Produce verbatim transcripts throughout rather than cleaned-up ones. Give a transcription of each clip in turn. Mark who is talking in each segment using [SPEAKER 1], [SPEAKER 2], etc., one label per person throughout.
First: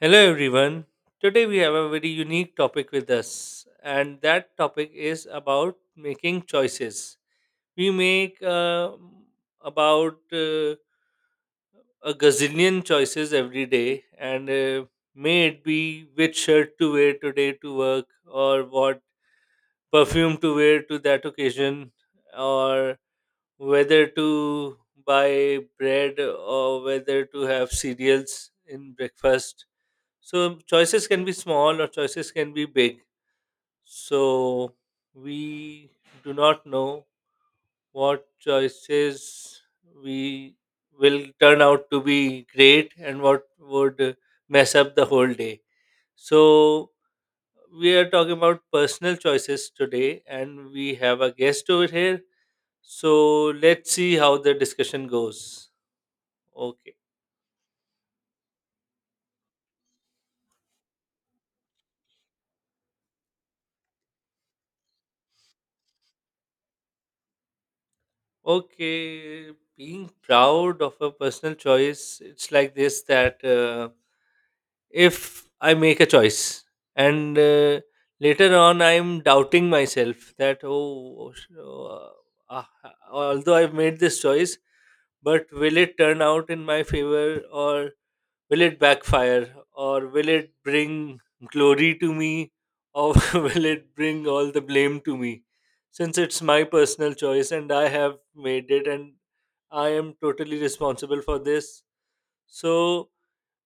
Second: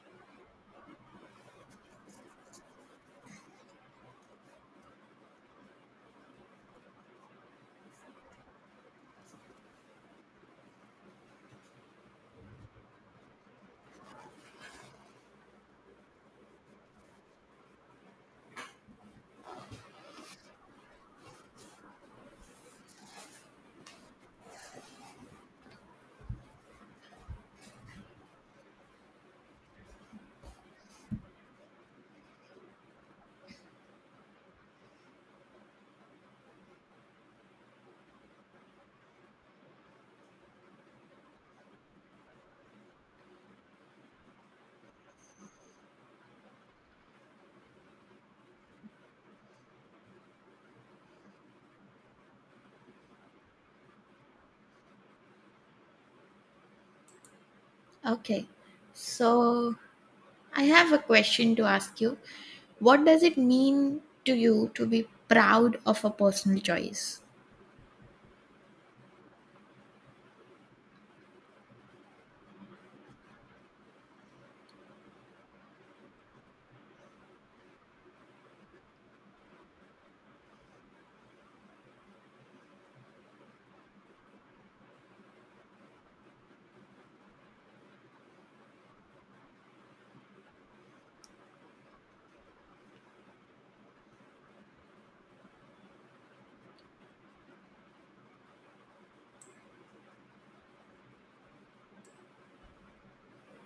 [SPEAKER 1] Hello, everyone. Today we have a very unique topic with us, and that topic is about making choices. We make uh, about uh, a gazillion choices every day, and uh, may it be which shirt to wear today to work, or what perfume to wear to that occasion, or whether to buy bread or whether to have cereals in breakfast. So choices can be small or choices can be big. So we do not know what choices we will turn out to be great and what would uh, mess up the whole day. So we are talking about personal choices today and we have a guest over here. So let's see how the discussion goes. Okay.
[SPEAKER 2] Okay. So I have a question to ask you. What does it mean to you to be proud of a personal choice?
[SPEAKER 1] Okay, being proud of a personal choice, it's like this that uh, if I make a choice and uh, later on I'm doubting myself that oh, oh, sh- oh, uh, ah, ah, although I've made this choice, but will it turn out in my favor or will it backfire or will it bring glory to me or will it bring all the blame to me? Since it's my personal choice and I have made it and I am totally responsible for this. So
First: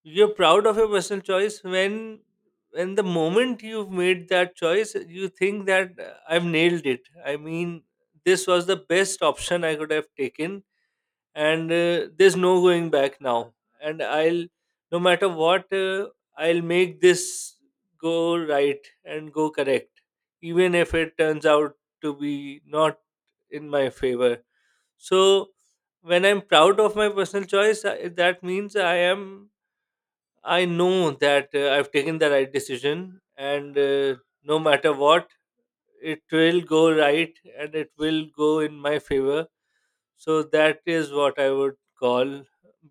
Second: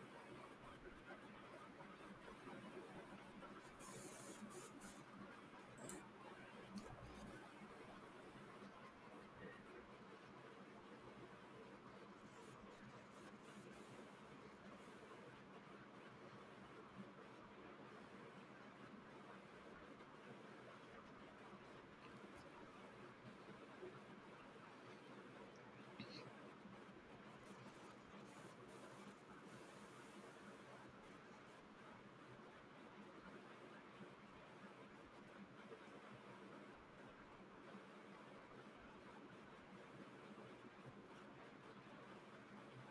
[SPEAKER 1] you're proud of your personal choice when when the moment you've made that choice, you think that uh, I've nailed it. I mean, this was the best option I could have taken, and uh, there's no going back now. And I'll, no matter what, uh, I'll make this go right and go correct, even if it turns out to be not in my favor. So, when I'm proud of my personal choice, I- that means I am I know that uh, I've taken the right decision, and uh, no matter what, it will go right and it will go in my favor. So, that is what I would call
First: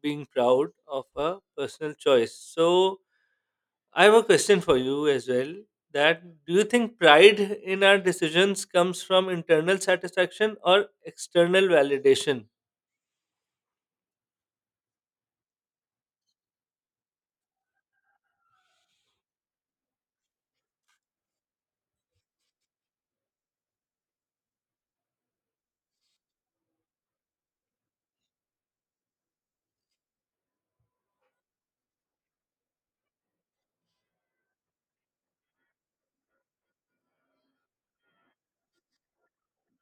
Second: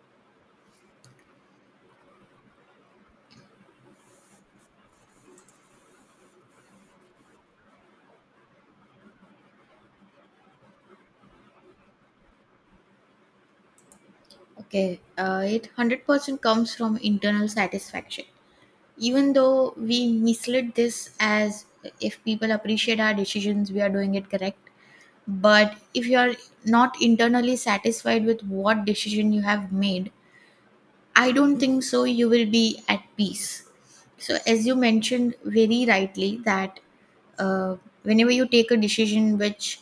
[SPEAKER 1] being proud of a personal choice. So, I have a question for you as well, that do you think pride in our decisions comes from internal satisfaction or external validation?
[SPEAKER 2] Okay. Uh, it one hundred percent comes from internal satisfaction. Even though we mislead this as if people appreciate our decisions, we are doing it correct. But if you are not internally satisfied with what decision you have made, I don't think so you will be at peace. So, as you mentioned very rightly, that uh, whenever you take a decision which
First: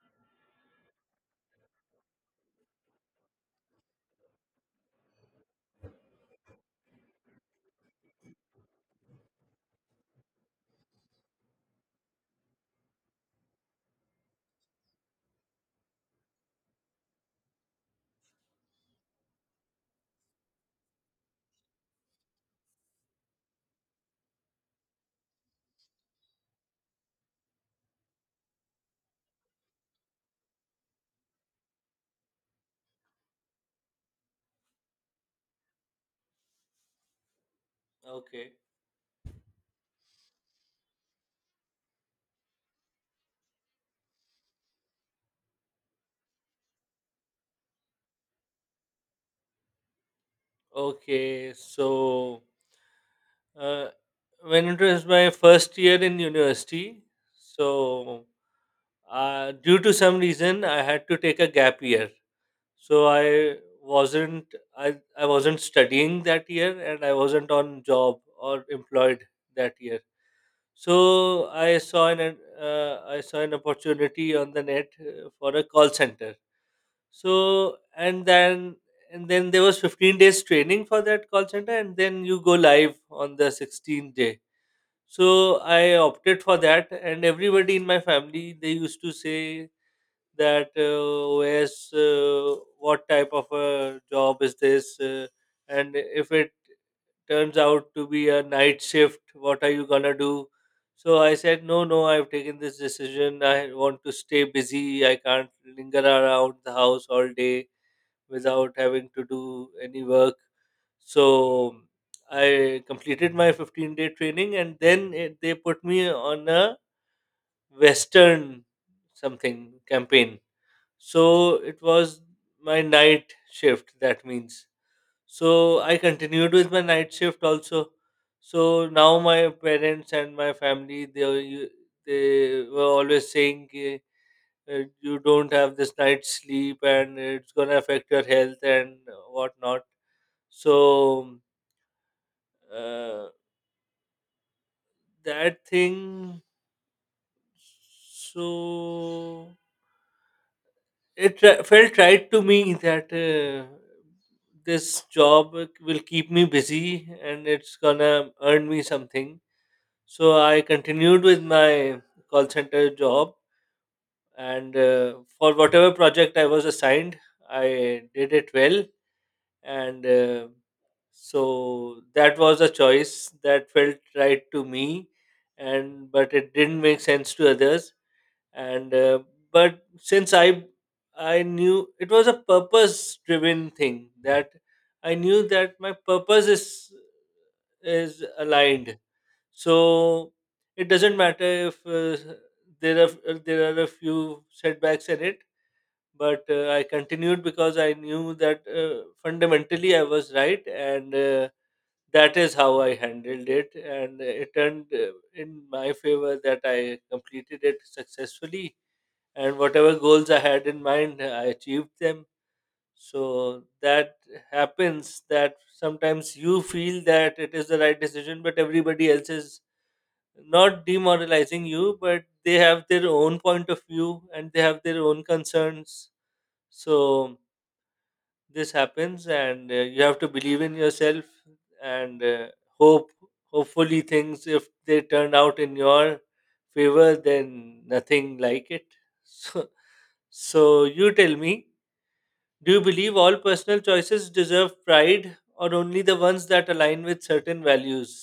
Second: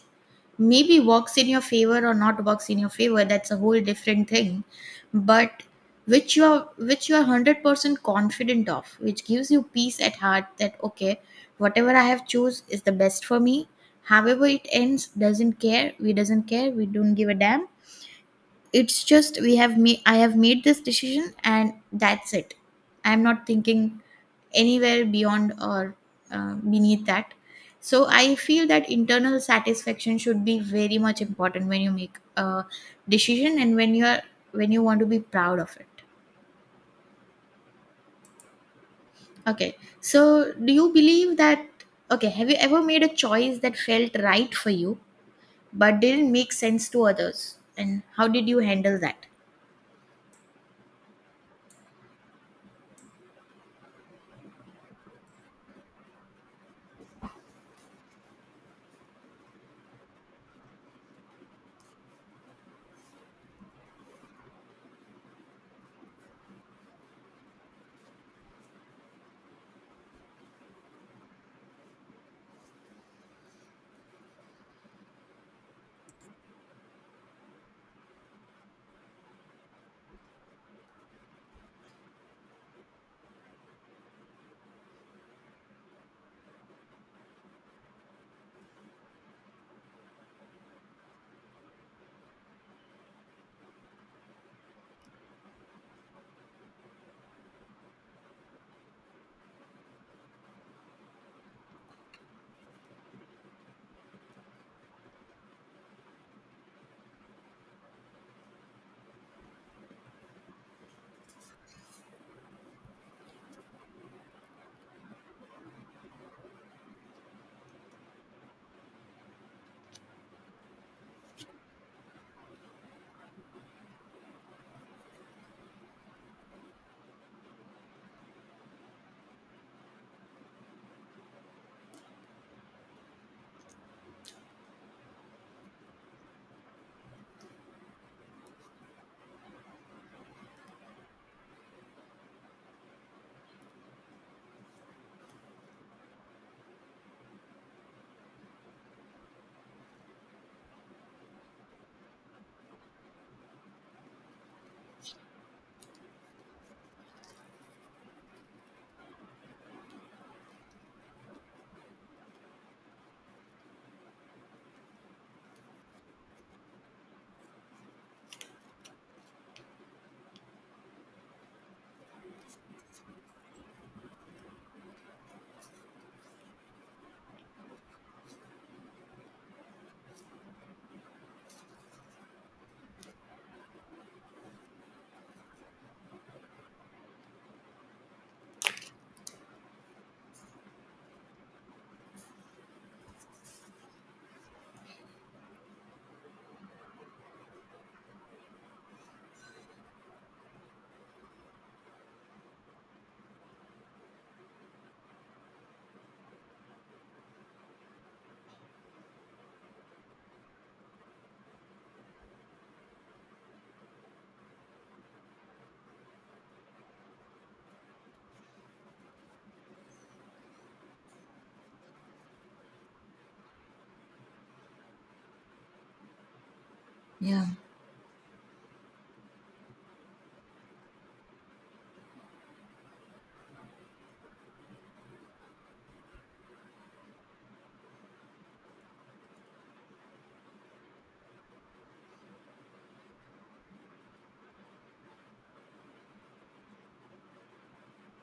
[SPEAKER 2] maybe works in your favor or not works in your favor, that's a whole different thing, but which you are which you are one hundred percent confident of, which gives you peace at heart that okay, whatever I have chose is the best for me. However it ends, doesn't care, we doesn't care, we don't give a damn. It's just we have made, I have made this decision and that's it. I'm not thinking anywhere beyond or uh, beneath that. So I feel that internal satisfaction should be very much important when you make a decision and when you are when you want to be proud of it.
[SPEAKER 1] Okay.
[SPEAKER 2] Okay. So do you believe that okay, have you ever made a choice that felt right for you but didn't make sense to others? And how did you handle that?
[SPEAKER 1] Okay. So, Uh, when it was my first year in university, so uh, due to some reason, I had to take a gap year. So I wasn't I, I wasn't studying that year, and I wasn't on job or employed that year. So I saw an ad- uh, I saw an opportunity on the net uh, for a call center. So and then and then there was fifteen days training for that call center, and then you go live on the sixteenth day. So I opted for that, and everybody in my family, they used to say that uh, where's uh, what type of a job is this, uh, and if it turns out to be a night shift, what are you gonna do? So I said, no, no, I've taken this decision. I want to stay busy. I can't linger around the house all day without having to do any work. So I completed my fifteen day training and then it, they put me on a Western something campaign. So it was my night shift, that means. So I continued with my night shift also. So now my parents and my family, they are u- they were always saying uh, you don't have this night's sleep and it's going to affect your health and whatnot. So, um, uh, that thing, so it tr- felt right to me that uh, this job will keep me busy and it's going to earn me something. So, I continued with my call center job and uh, for whatever project I was assigned, I did it well, and uh, so that was a choice that felt right to me and but it didn't make sense to others, and uh, but since i i knew it was a purpose driven thing, that I knew that my purpose is is aligned. So it doesn't matter if uh, there are there are a few setbacks in it, but uh, I continued because I knew that uh, fundamentally I was right, and uh, that is how I handled it, and it turned uh, in my favor, that I completed it successfully, and whatever goals I had in mind, I achieved them. So that happens, that sometimes you feel that it is the right decision, but everybody else is not demoralizing you, but they have their own point of view and they have their own concerns. So
[SPEAKER 2] Yeah.
[SPEAKER 1] this happens and uh, you have to believe in yourself and uh, hope hopefully things, if they turn out in your favor, then nothing like it. So so you tell me, do you believe all personal choices deserve pride or only the ones that align with certain values?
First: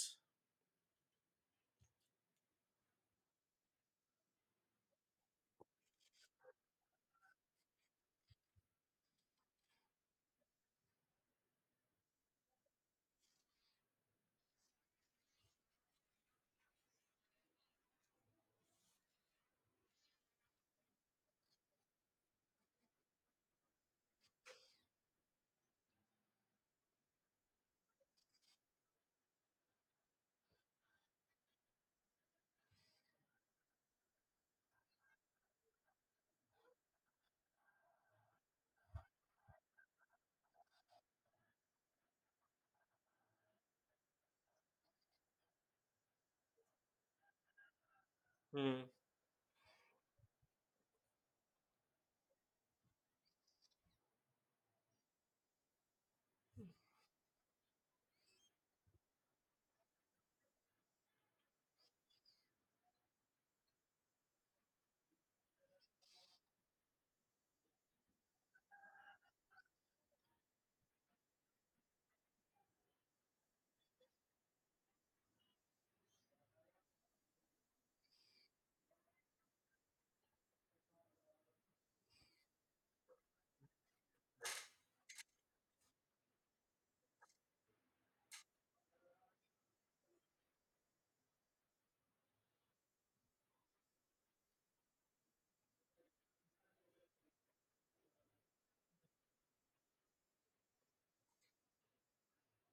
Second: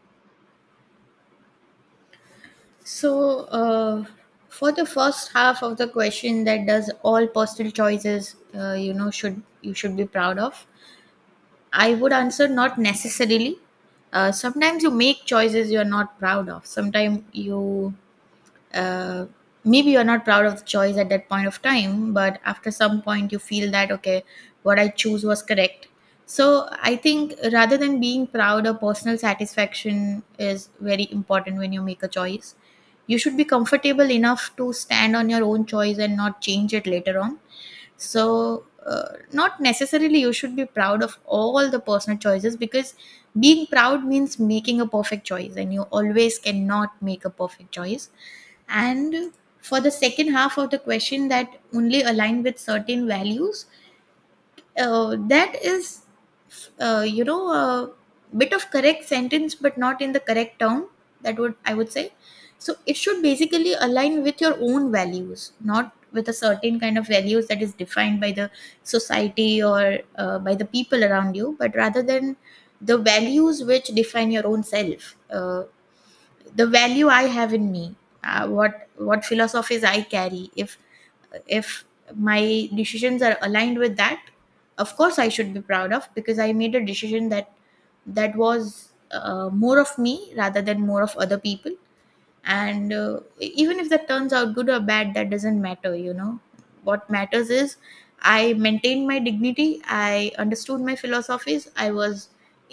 [SPEAKER 2] So, uh, for the first half of the question, that does all personal choices, uh, you know, should you should be proud of? I would answer not necessarily. Uh, sometimes you make choices you are not proud of. Sometimes you uh, Maybe you're not proud of the choice at that point of time, but after some point you feel that okay, what I choose was correct. So I think rather than being proud, or personal satisfaction is very important when you make a choice, you should be comfortable enough to stand on your own choice and not change it later on. So uh, not necessarily you should be proud of all the personal choices, because being proud means making a perfect choice, and you always cannot make a perfect choice.
[SPEAKER 1] Hmm.
[SPEAKER 2] And for the second half of the question, that only align with certain values, uh, that is uh, you know a bit of correct sentence but not in the correct term, that would, I would say. So it should basically align with your own values, not with a certain kind of values that is defined by the society, or uh, by the people around you, but rather than the values which define your own self. Uh, the value I have in me, uh, what what philosophies I carry, if if my decisions are aligned with that, of course I should be proud of, because I made a decision that that was, uh, more of me rather than more of other people. And uh, even if that turns out good or bad, that doesn't matter, you know. What matters is I maintained my dignity, I understood my philosophies, I was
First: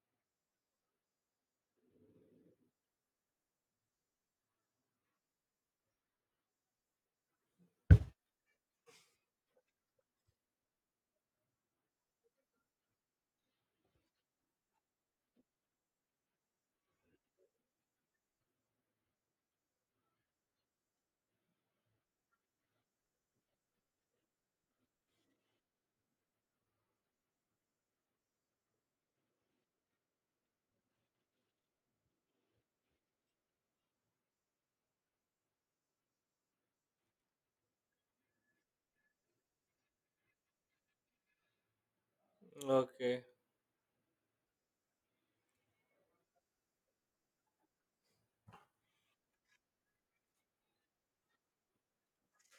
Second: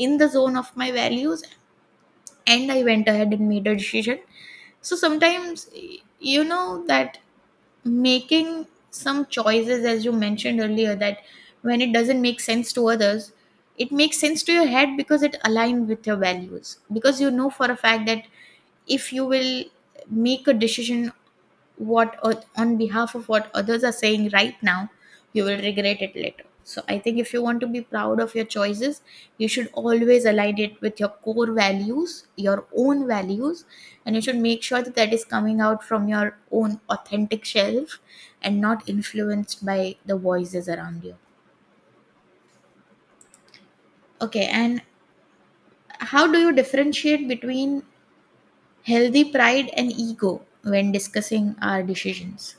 [SPEAKER 2] in the zone of my values, and I went ahead and made a decision. So sometimes, y- you know that making some choices, as you mentioned earlier, that when it doesn't make sense to others, it makes sense to your head because it aligns with your values, because you know for a fact that if you will make a decision what oth- on behalf of what others are saying right now, you will regret it later. So I think if you want to be proud of your choices, you should always align it with your core values, your own values, and you should make sure that that is coming out from your own authentic self and not influenced by the voices around you.
[SPEAKER 1] Okay,
[SPEAKER 2] Okay. And how do you differentiate between healthy pride and ego when discussing our decisions?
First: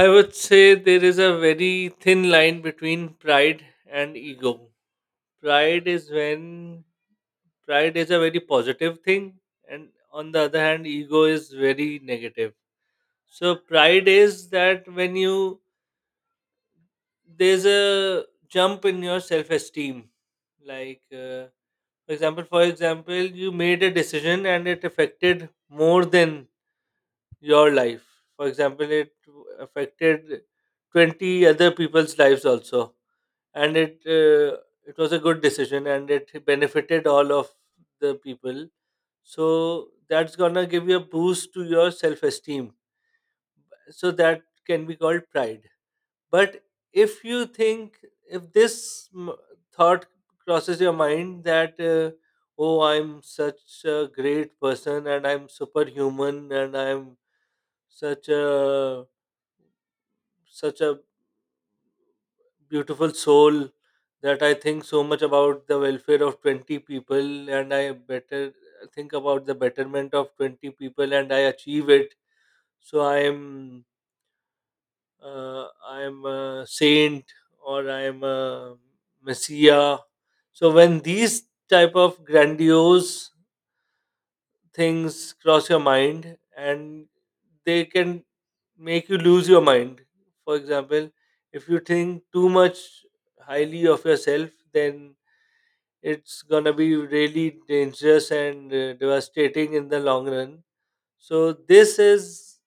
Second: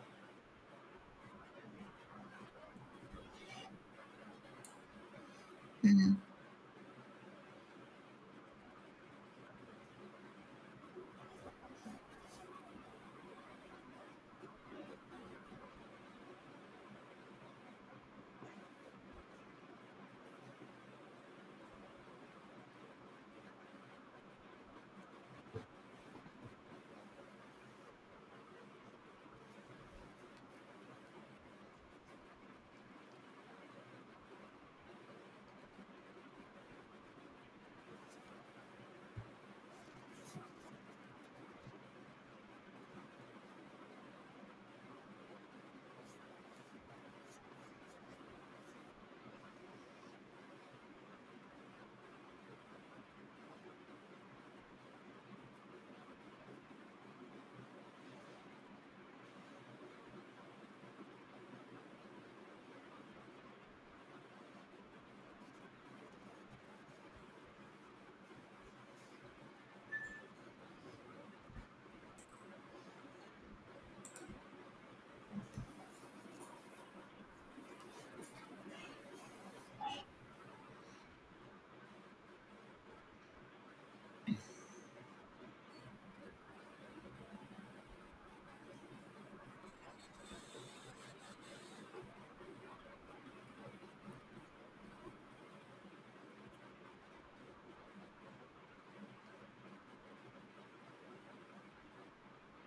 [SPEAKER 1] I would say there is a very thin line between pride and ego. pride is when Pride is a very positive thing, and on the other hand ego is very negative. So pride is that when you there's a jump in your self esteem, like uh, for example, for example you made a decision and it affected more than your life. For example, it affected twenty other people's lives also, and it uh, it was a good decision and it benefited all of the people. So that's gonna give you a boost to your self esteem. So that can be called pride. But if you think, if this m- thought crosses your mind that, uh, oh, I'm such a great person and I'm superhuman and I'm such a, such a beautiful soul, that I think so much about the welfare of twenty people, and I better think about the betterment of twenty people and I achieve it, so i am uh, I am a saint or I am a messiah. So when these type of grandiose things cross your mind, and they can make you lose your mind, for example if you think too much highly of yourself, then it's gonna be really dangerous and uh, devastating in the long run. So this is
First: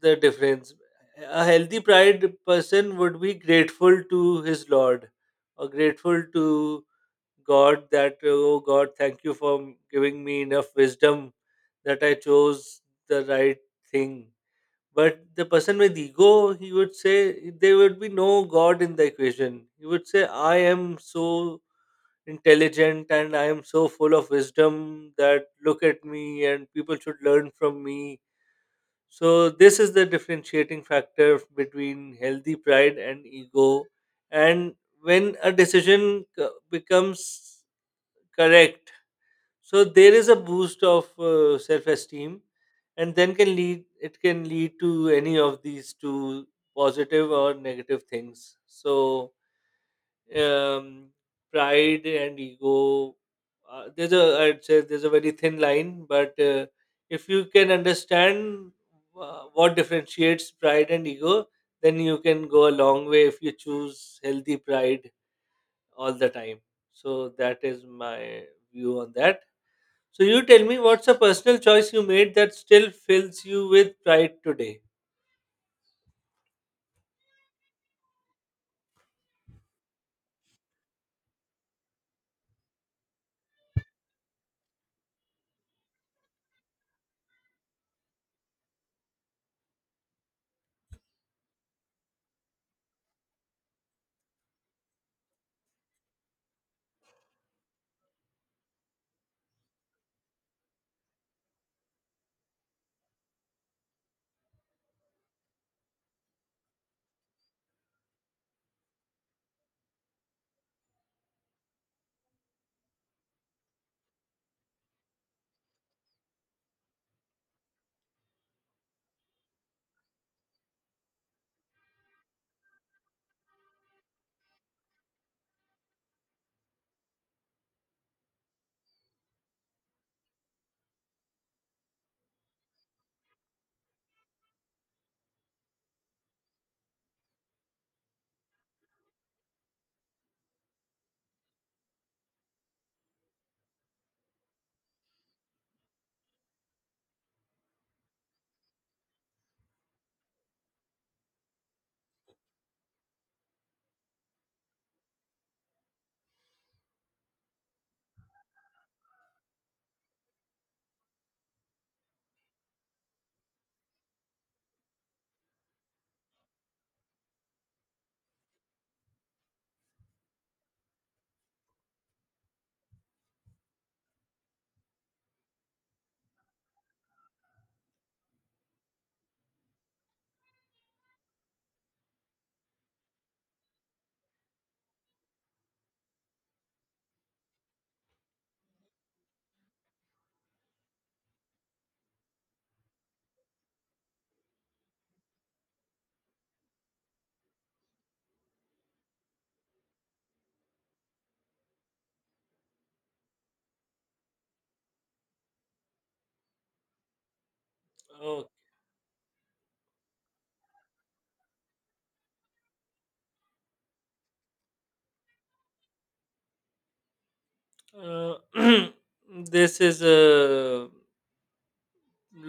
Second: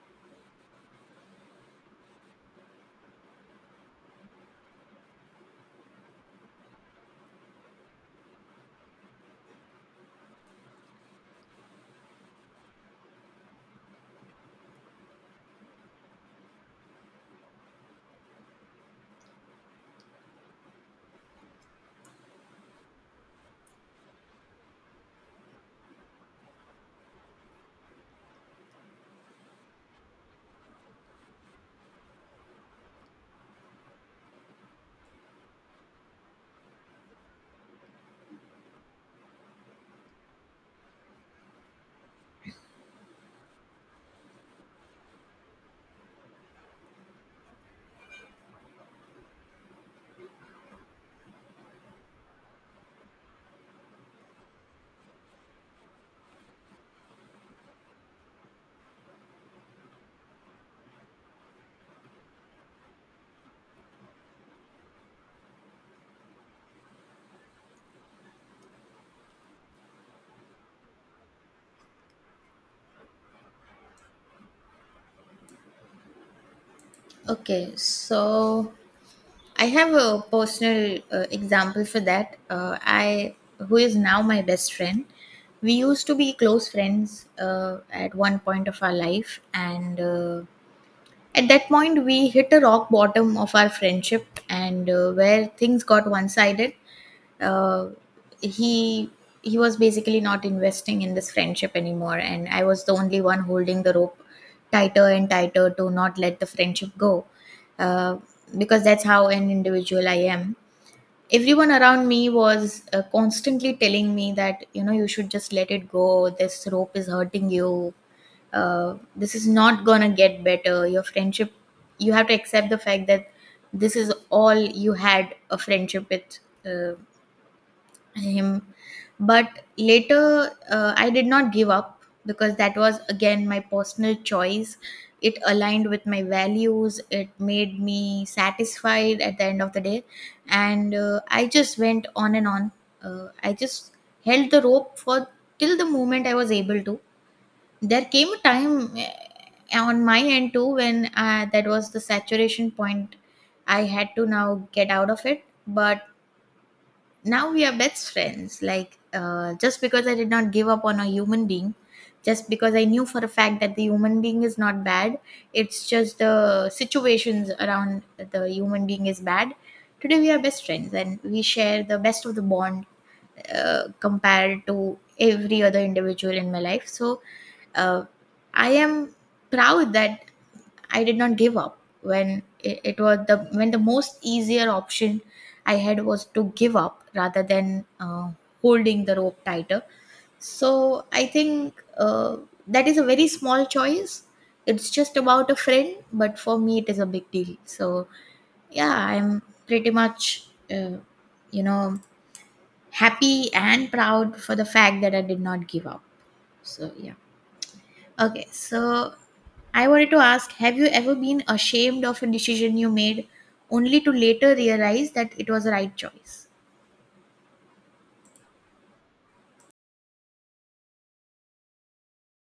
[SPEAKER 1] the difference. A healthy pride person would be grateful to his Lord, or grateful to God, that, oh God, thank you for giving me enough wisdom that I chose the right thing. But the person with ego, he would say, there would be no God in the equation. He would say, I am so intelligent and I am so full of wisdom that look at me and people should learn from me. So this is the differentiating factor between healthy pride and ego. And when a decision co- becomes correct, so there is a boost of uh, self-esteem, and then can lead it can lead to any of these two, positive or negative things. So um, pride and ego. Uh, there's a I'd say there's a very thin line, but uh, if you can understand uh, what differentiates pride and ego, then you can go a long way if you choose healthy pride all the time. So that is my view on that. So you tell me, what's a personal choice you made that still fills you with pride today?
[SPEAKER 2] Okay, so I have a personal uh, example for that. Uh, I, who is now my best friend, we used to be close friends uh, at one point of our life, and uh, at that point we hit a rock bottom of our friendship, and uh, where things got one-sided. Uh, he he was basically not investing in this friendship anymore, and I was the only one holding the rope tighter and tighter to not let the friendship go, uh, because that's how an individual I am. Everyone around me was uh, constantly telling me that, you know, you should just let it go, this rope is hurting you, uh, this is not gonna get better, your friendship, you have to accept the fact that this is all you had a friendship with, uh, him. But later, uh, I did not give up, because that was again my personal choice. It aligned with my values, it made me satisfied at the end of the day, and uh, I just went on and on. Uh, i just held the rope for, till the moment I was able to. There came a time, eh, on my end too, when uh, that was the saturation point, I had to now get out of it. But now we are best friends, like, uh, just because I did not give up on a human being, just because I knew for a fact that the human being is not bad, it's just the situations around the human being is bad. Today we are best friends and we share the best of the bond, uh, compared to every other individual in my life. So uh, i am proud that I did not give up when it, it was the, when the most easier option I had was to give up rather than uh, holding the rope tighter. So I think uh, that is a very small choice. It's just about a friend, but for me it is a big deal. So yeah, I'm pretty much uh, you know happy and proud for the fact that I did not give up. So yeah. Okay,
[SPEAKER 1] Oh,
[SPEAKER 2] so I wanted to ask, have you ever been ashamed of a decision you made only to later realize that it was the right choice?
[SPEAKER 1] uh, this is a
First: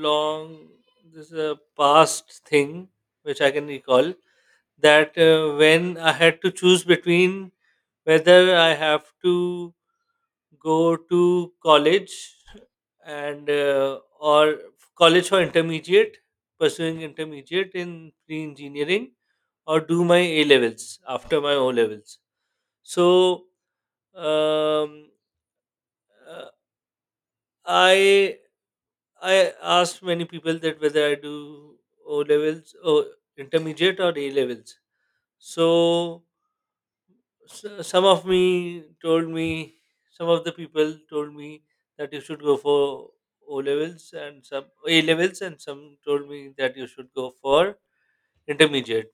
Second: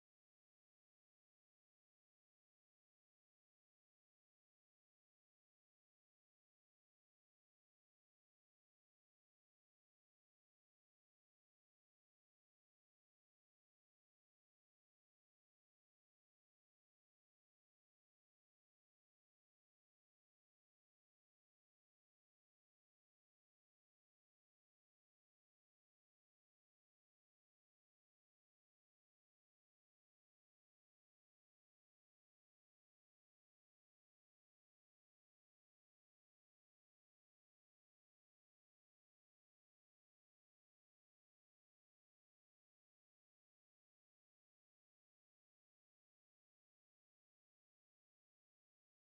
[SPEAKER 1] long this is a past thing which I can recall, that uh, when I had to choose between whether I have to go to college and uh, or college for intermediate pursuing intermediate in pre engineering, or do my A levels after my O levels. So um, uh, I I asked many people that whether I do O levels or intermediate or A levels. So s- some of me told me, some of the people told me that you should go for O levels, and some A levels, and some told me that you should go for intermediate.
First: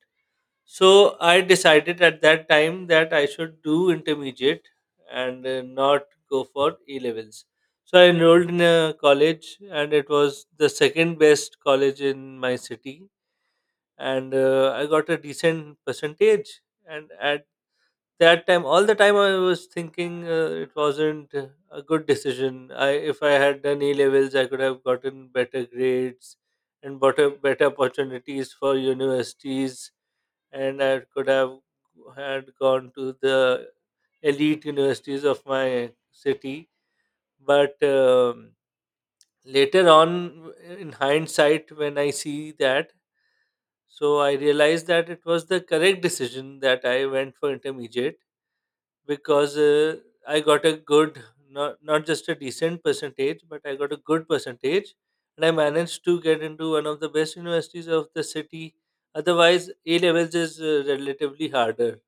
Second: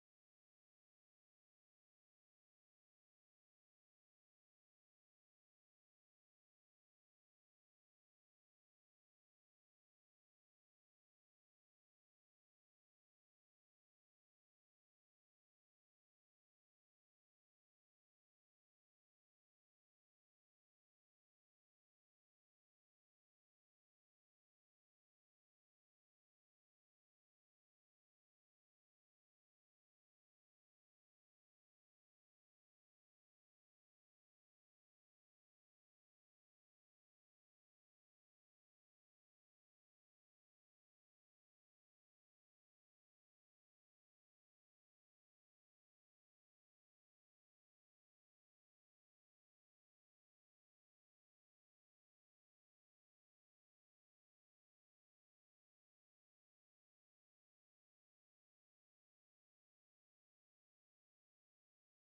[SPEAKER 1] So I decided at that time that I should do intermediate and uh, not go for A levels. So I enrolled in a college, and it was the second best college in my city, and uh, I got a decent percentage. And at that time, all the time, I was thinking uh, it wasn't uh, a good decision. I, if I had done A levels, I could have gotten better grades and better better opportunities for universities, and I could have had gone to the elite universities of my city. But um, later on, in hindsight, when I see that, so I realized that it was the correct decision that I went for intermediate, because uh, I got a good, not, not just a decent percentage, but I got a good percentage. And I managed to get into one of the best universities of the city. Otherwise, A levels is uh, relatively harder.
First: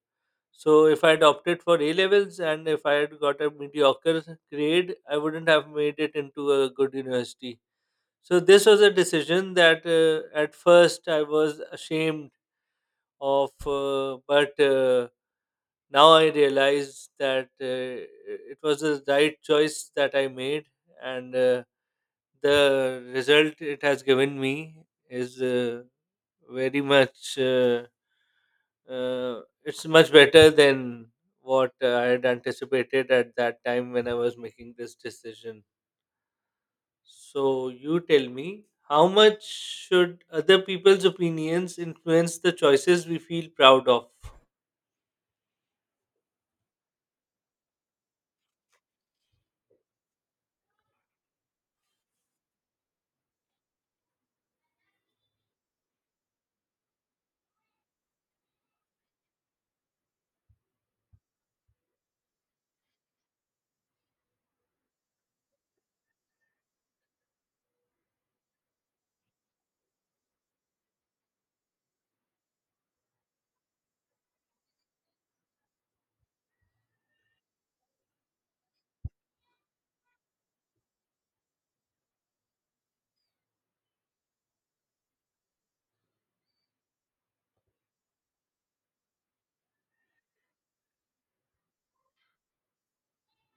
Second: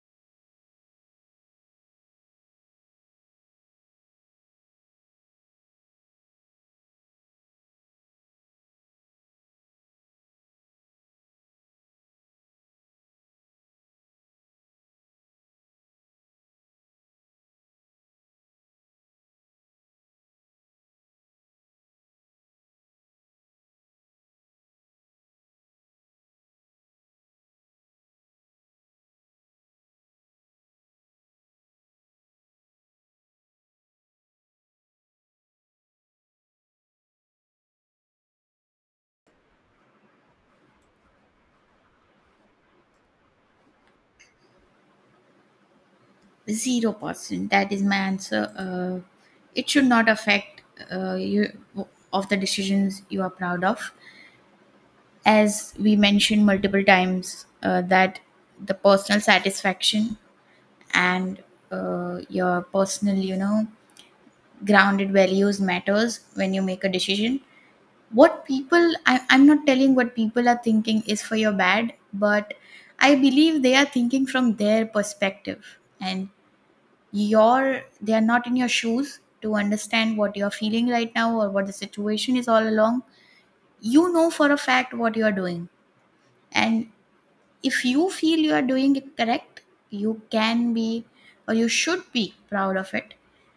[SPEAKER 1] So if I had opted for A levels and if I had got a mediocre grade, I wouldn't have made it into a good university. So this was a decision that uh, at first I was ashamed of, uh, but uh, now I realize that uh, it was the right choice that I made, and uh, the result it has given me is uh, very much. Uh, uh, it's much better than what uh, I had anticipated at that time when I was making this decision. So, you tell me, how much should other people's opinions influence the choices we feel proud of?
[SPEAKER 2] Zero percent. That is my answer. Uh, it should not affect uh, you of the decisions you are proud of. As we mentioned multiple times, uh, that the personal satisfaction and uh, your personal, you know, grounded values matters when you make a decision. what people I, I'm not telling what people are thinking is for your bad, but I believe they are thinking from their perspective, and your they are not in your shoes to understand what you're feeling right now or what the situation is all along. You know for a fact what you are doing, and if you feel you are doing it correct, you can be or you should be proud of it,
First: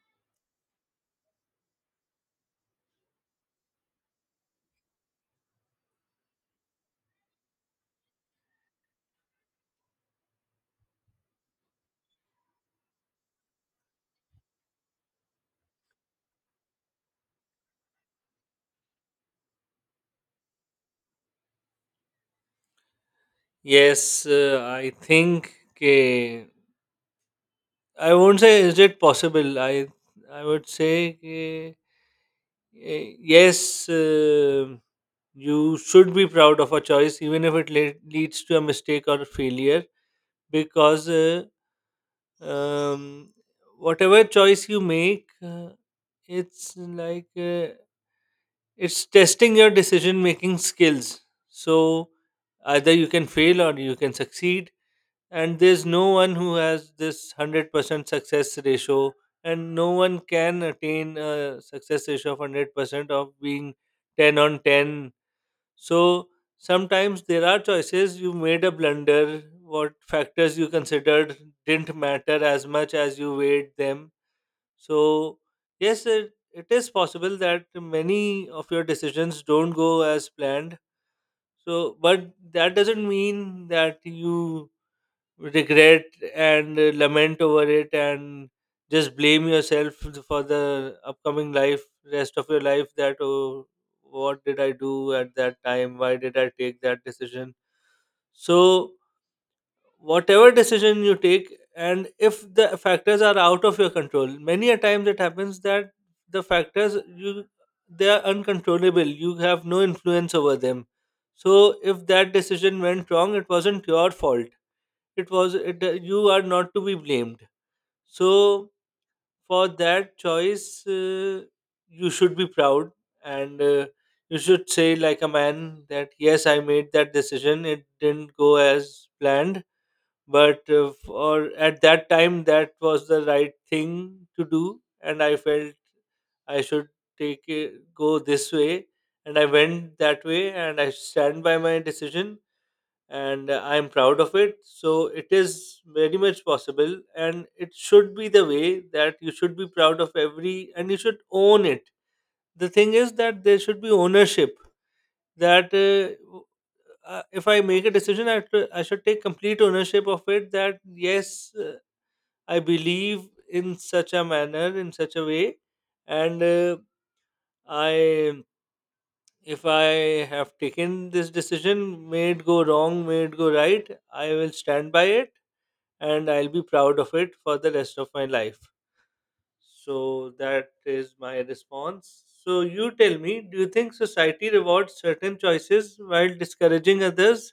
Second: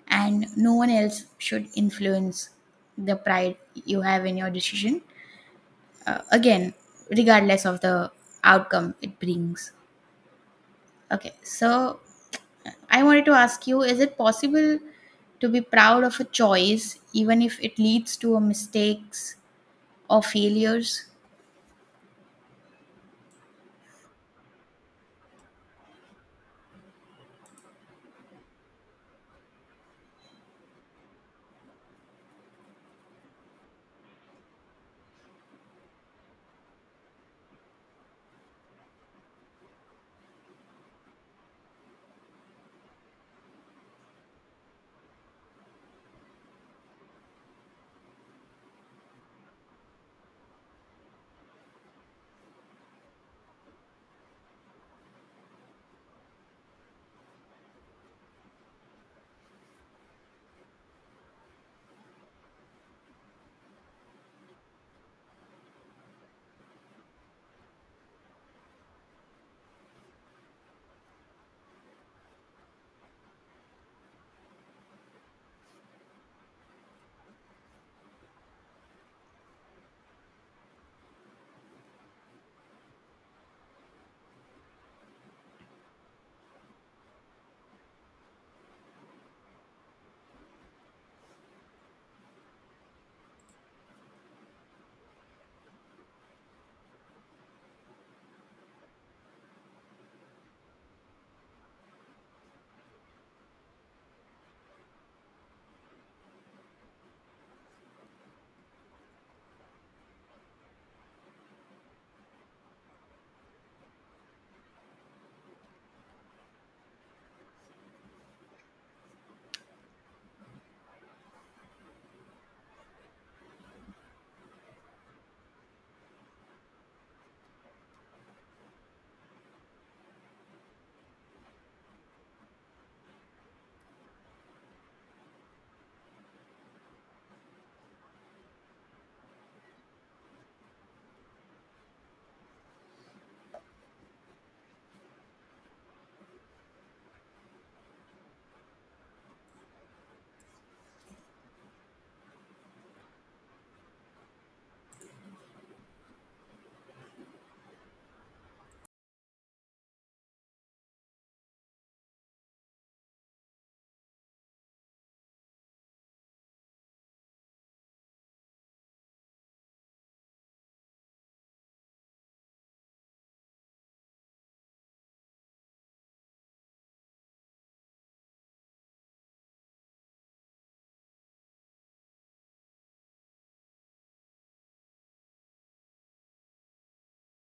[SPEAKER 2] and no one else should influence the pride you have in your decision. Uh, again, regardless of the outcome it brings. Okay, so I wanted to ask you, is it possible to be proud of a choice even if it leads to a mistakes or failures?
[SPEAKER 1] Yes, uh, I think के- I won't say is it possible. I I would say कि, eh, yes, uh, you should be proud of a choice, even if it le- leads to a mistake or failure. because uh, um, whatever choice you make, uh, it's like uh, it's testing your decision making skills. So either you can fail or you can succeed, and there's no one who has this one hundred percent success ratio, and no one can attain a success ratio of one hundred percent of being ten on ten. So sometimes there are choices you made a blunder, what factors you considered didn't matter as much as you weighed them. So, yes, it, it is possible that many of your decisions don't go as planned. So, but that doesn't mean that you regret and uh, lament over it and just blame yourself for the upcoming life, rest of your life, that, oh, what did I do at that time, why did I take that decision? So whatever decision you take, and if the factors are out of your control, many a times it happens that the factors you, they are uncontrollable, you have no influence over them. So if that decision went wrong, it wasn't your fault. It was it, uh, you are not to be blamed. So for that choice, uh, you should be proud. And uh, you should say, like a man, that yes, I made that decision, it didn't go as planned, but uh, for at that time that was the right thing to do. And I felt I should take it, go this way, and I went that way, and I stand by my decision. And uh, I'm proud of it. So it is very much possible, and it should be the way that you should be proud of every and you should own it. The thing is that there should be ownership. That uh, w- uh, if I make a decision, I, t- I should take complete ownership of it. That yes, uh, I believe in such a manner, in such a way, and uh, I if I have taken this decision, may it go wrong, may it go right, I will stand by it, and I'll be proud of it for the rest of my life. So that is my response. So you tell me, do you think society rewards certain choices while discouraging others?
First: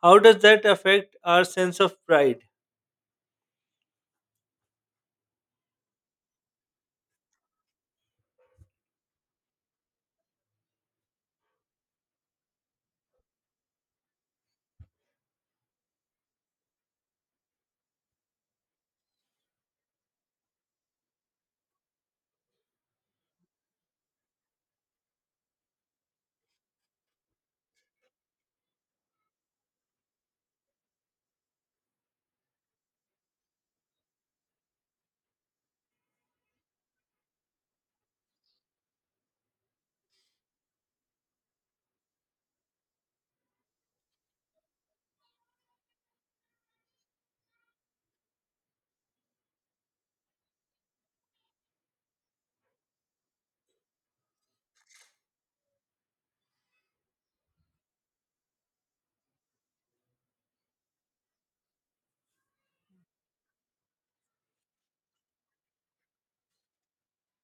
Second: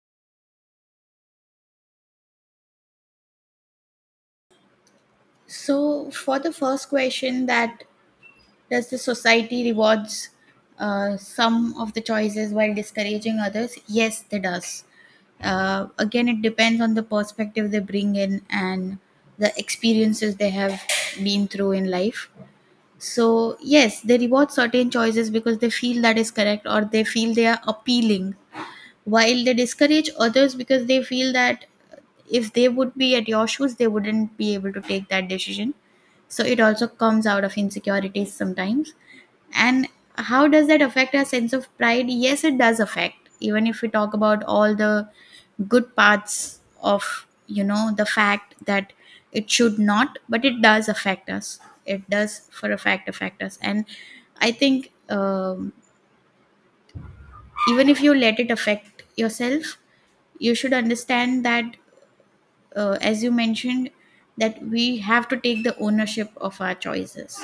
[SPEAKER 1] How does that affect our sense of pride?
[SPEAKER 2] So for the first question, that does the society rewards uh, some of the choices while discouraging others, yes they does. Uh, again, it depends on the perspective they bring in and the experiences they have been through in life. So yes, they reward certain choices because they feel that is correct or they feel they are appealing, while they discourage others because they feel that if they would be at your shoes, they wouldn't be able to take that decision. So it also comes out of insecurities sometimes. And how does that affect our sense of pride? Yes, it does affect. Even if we talk about all the good parts of, you know, the fact that it should not, but it does affect us. It does for a fact affect us. And I think, um, even if you let it affect yourself, you should understand that, uh, as you mentioned, that we have to take the ownership of our choices.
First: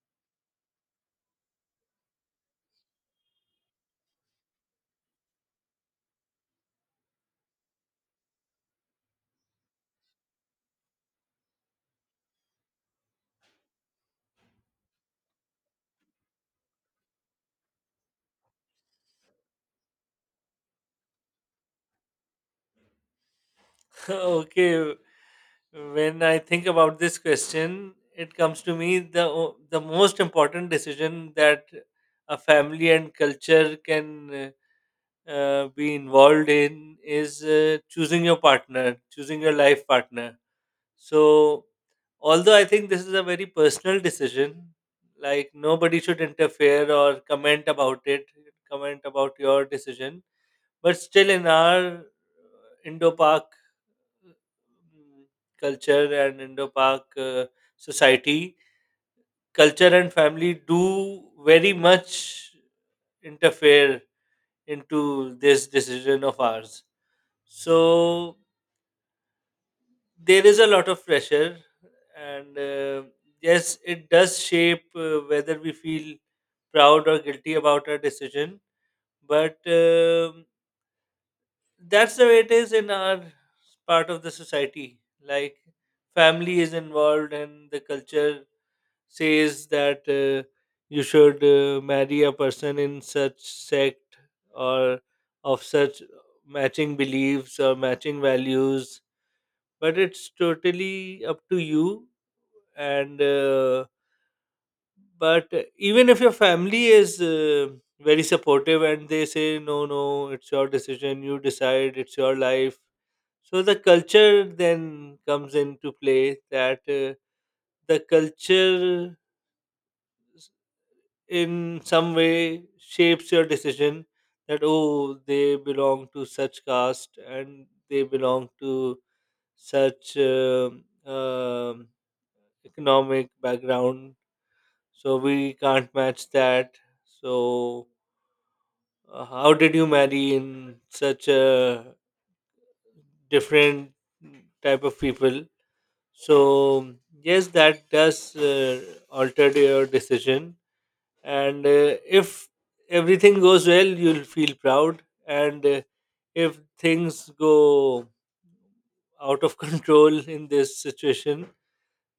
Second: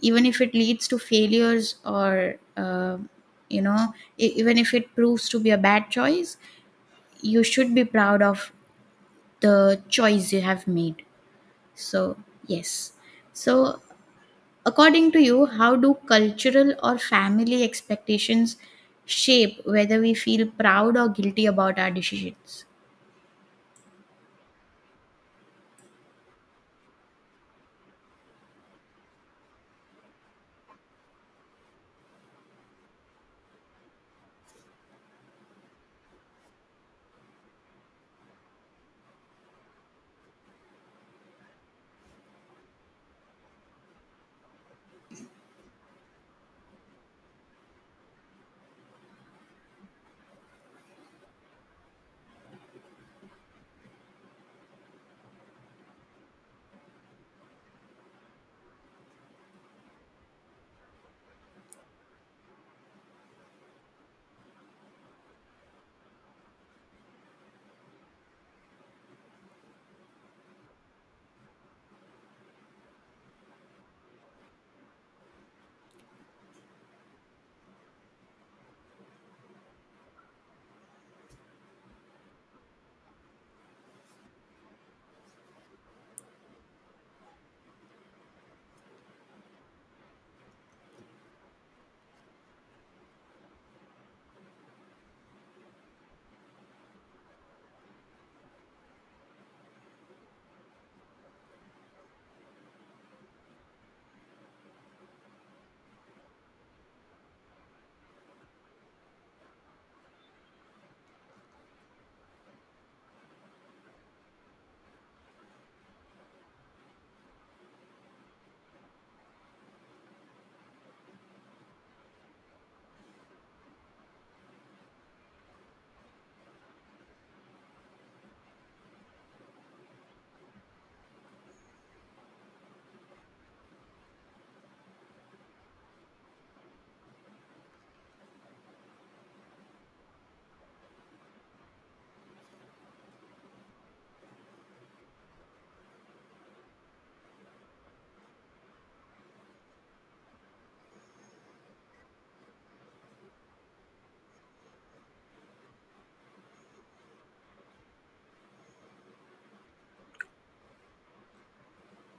[SPEAKER 2] Even if it leads to failures, or uh, you know e- even if it proves to be a bad choice, you should be proud of the choice you have made. So yes. So according to you, how do cultural or family expectations shape whether we feel proud or guilty about our decisions?
[SPEAKER 1] Okay, when I think about this question, it comes to me the o- the most important decision that a family and culture can uh, be involved in is uh, choosing your partner, choosing your life partner. So, although I think this is a very personal decision, like nobody should interfere or comment about it, comment about your decision. But still, in our uh, Indo Pak mm, culture and Indo Pak uh, society, culture and family do very much interfere into this decision of ours. So, there is a lot of pressure, and uh, yes, it does shape uh, whether we feel proud or guilty about our decision. But um that's the way it is in our part of the society. Like, family is involved, and the culture says that uh, you should uh, marry a person in such sect or of such matching beliefs or matching values. But it's totally up to you. And uh, but even if your family is uh, very supportive, and they say, no, no, it's your decision, you decide, it's your life. So the culture then comes into play that uh, the culture in some way shapes your decision. That, oh, they belong to such caste, and they belong to such um um economic background, so we can't match that. So, uh, how did you marry in such a different type of people? So, yes, that does uh, alter your decision. And uh, if everything goes well, you'll feel proud. And uh, if things go out of control in this situation,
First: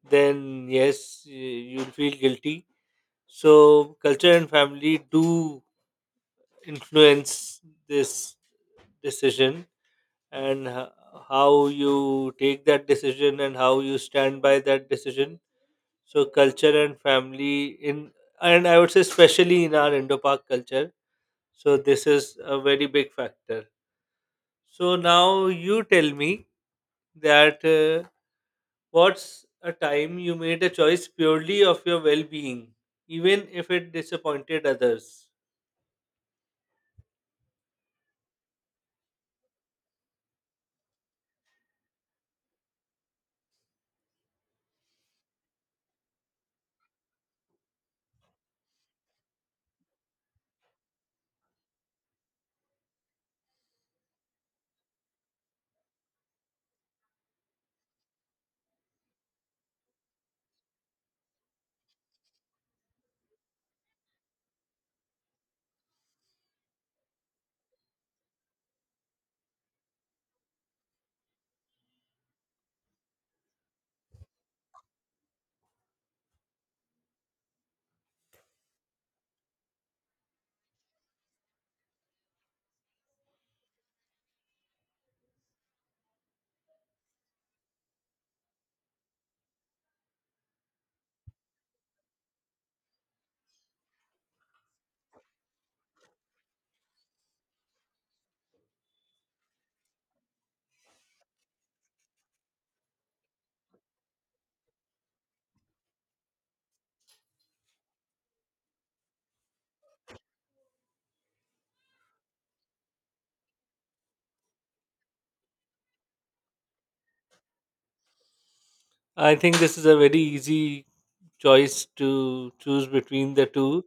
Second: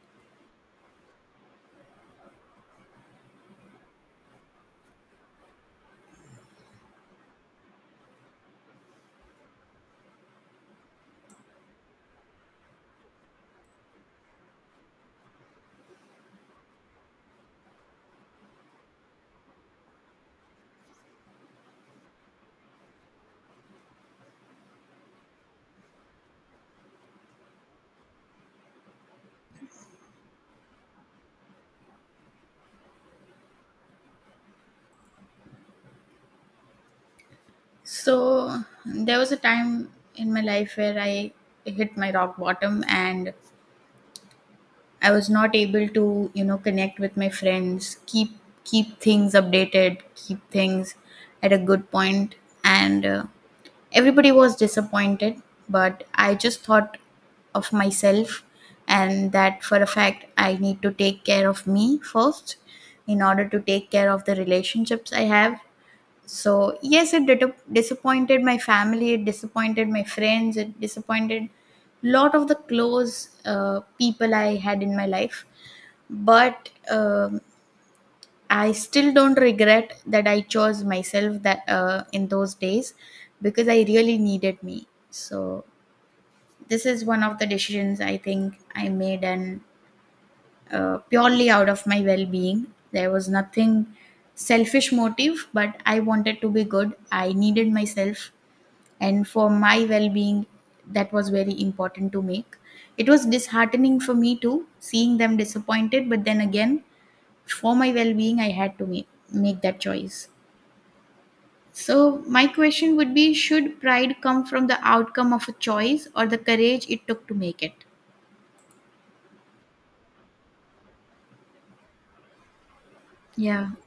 [SPEAKER 1] then yes, y- you'll feel guilty. So culture and family do influence this decision, and h- how you take that decision and how you stand by that decision. So culture and family in and I would say especially in our Indo-Pak culture. So this is a very big factor. So now you tell me that, uh, what's a time you made a choice purely of your well-being, even if it disappointed others?
[SPEAKER 2] So, there was a time in my life where I hit my rock bottom, and I was not able to, you know, connect with my friends, keep keep things updated, keep things at a good point, and uh, everybody was disappointed. But I just thought of myself, and that for a fact, I need to take care of me first in order to take care of the relationships I have. So yes, it dit- disappointed my family. It disappointed my friends. It disappointed lot of the close uh, people I had in my life. But um, I still don't regret that I chose myself, that uh, in those days, because I really needed me. So this is one of the decisions I think I made, and uh, purely out of my well-being. There was nothing selfish motive, but I wanted to be good. I needed myself, and for my well-being that was very important to make. It was disheartening for me too, seeing them disappointed, but then again, for my well-being I had to make, make that choice. So my question would be, should pride come from the outcome of a choice or the courage it took to make it?
[SPEAKER 1] I think this is a very easy choice to choose between the
[SPEAKER 2] Yeah.
[SPEAKER 1] two.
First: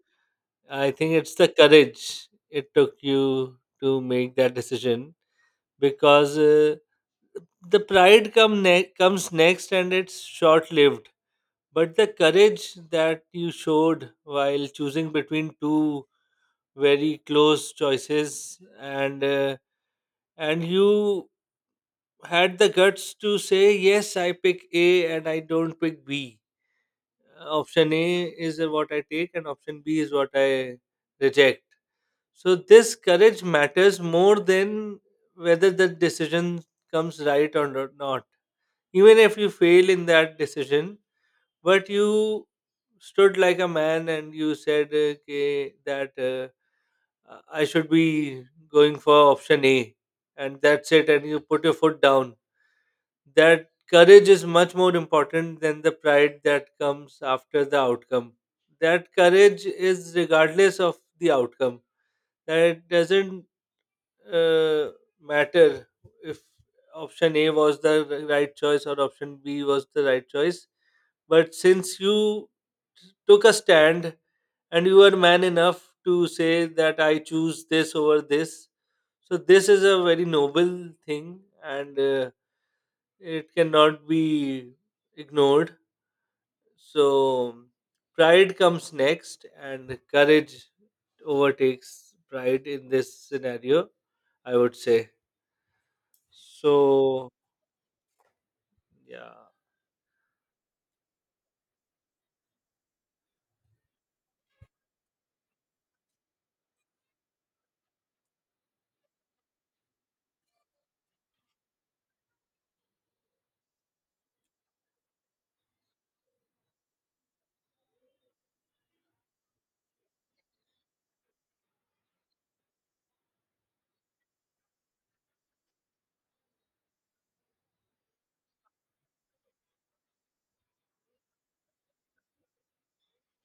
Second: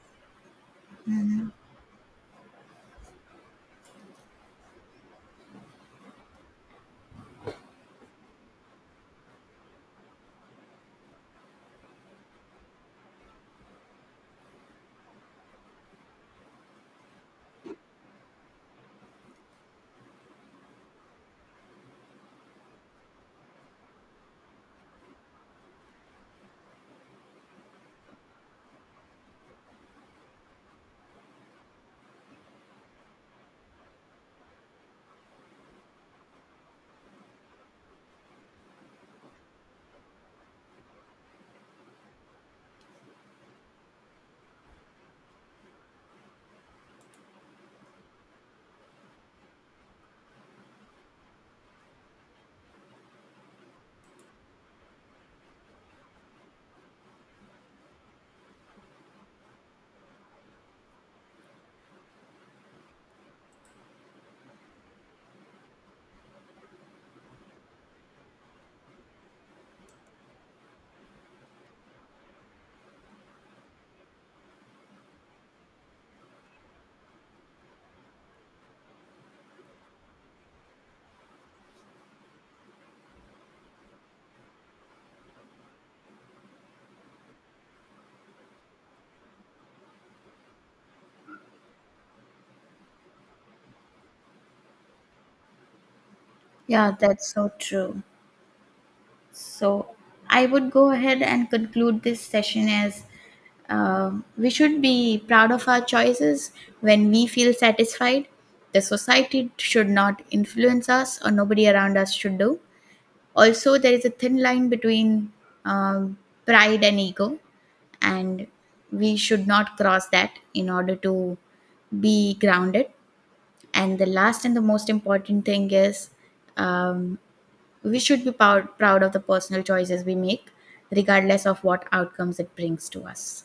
[SPEAKER 1] I think it's
[SPEAKER 2] Hmm.
[SPEAKER 1] the courage it took you to make that decision, because uh, the pride come ne- comes next, and it's short lived. But the courage that you showed while choosing between two very close choices, and uh, and you had the guts to say, yes, I pick A and I don't pick B, option A is what I take and option B is what I reject. So this courage matters more than whether the decision comes right or no- not. Even if you fail in that decision, but you stood like a man and you said, uh, "Okay, that, uh, I should be going for option A," and that's it, and you put your foot down, that courage is much more important than the pride that comes after the outcome. That courage is regardless of the outcome. That doesn't uh, matter if option A was the right choice or option B was the right choice. But since you took a stand and you were man enough to say that I choose this over this, so this is a very noble thing, and uh, it cannot be ignored. So pride comes next, and courage overtakes pride in this scenario, I would say.
[SPEAKER 2] Yeah,
[SPEAKER 1] So,
[SPEAKER 2] that's so true.
[SPEAKER 1] yeah.
[SPEAKER 2] So I would go ahead and conclude this session as, Uh, we should be proud of our choices when we feel satisfied. The society should not influence us, or nobody around us should do. Also, there is a thin line between um, pride and ego, and we should not cross that in order to be grounded. And the last and the most important thing is, um, we should be proud, proud of the personal choices we make, regardless of what outcomes it brings to us.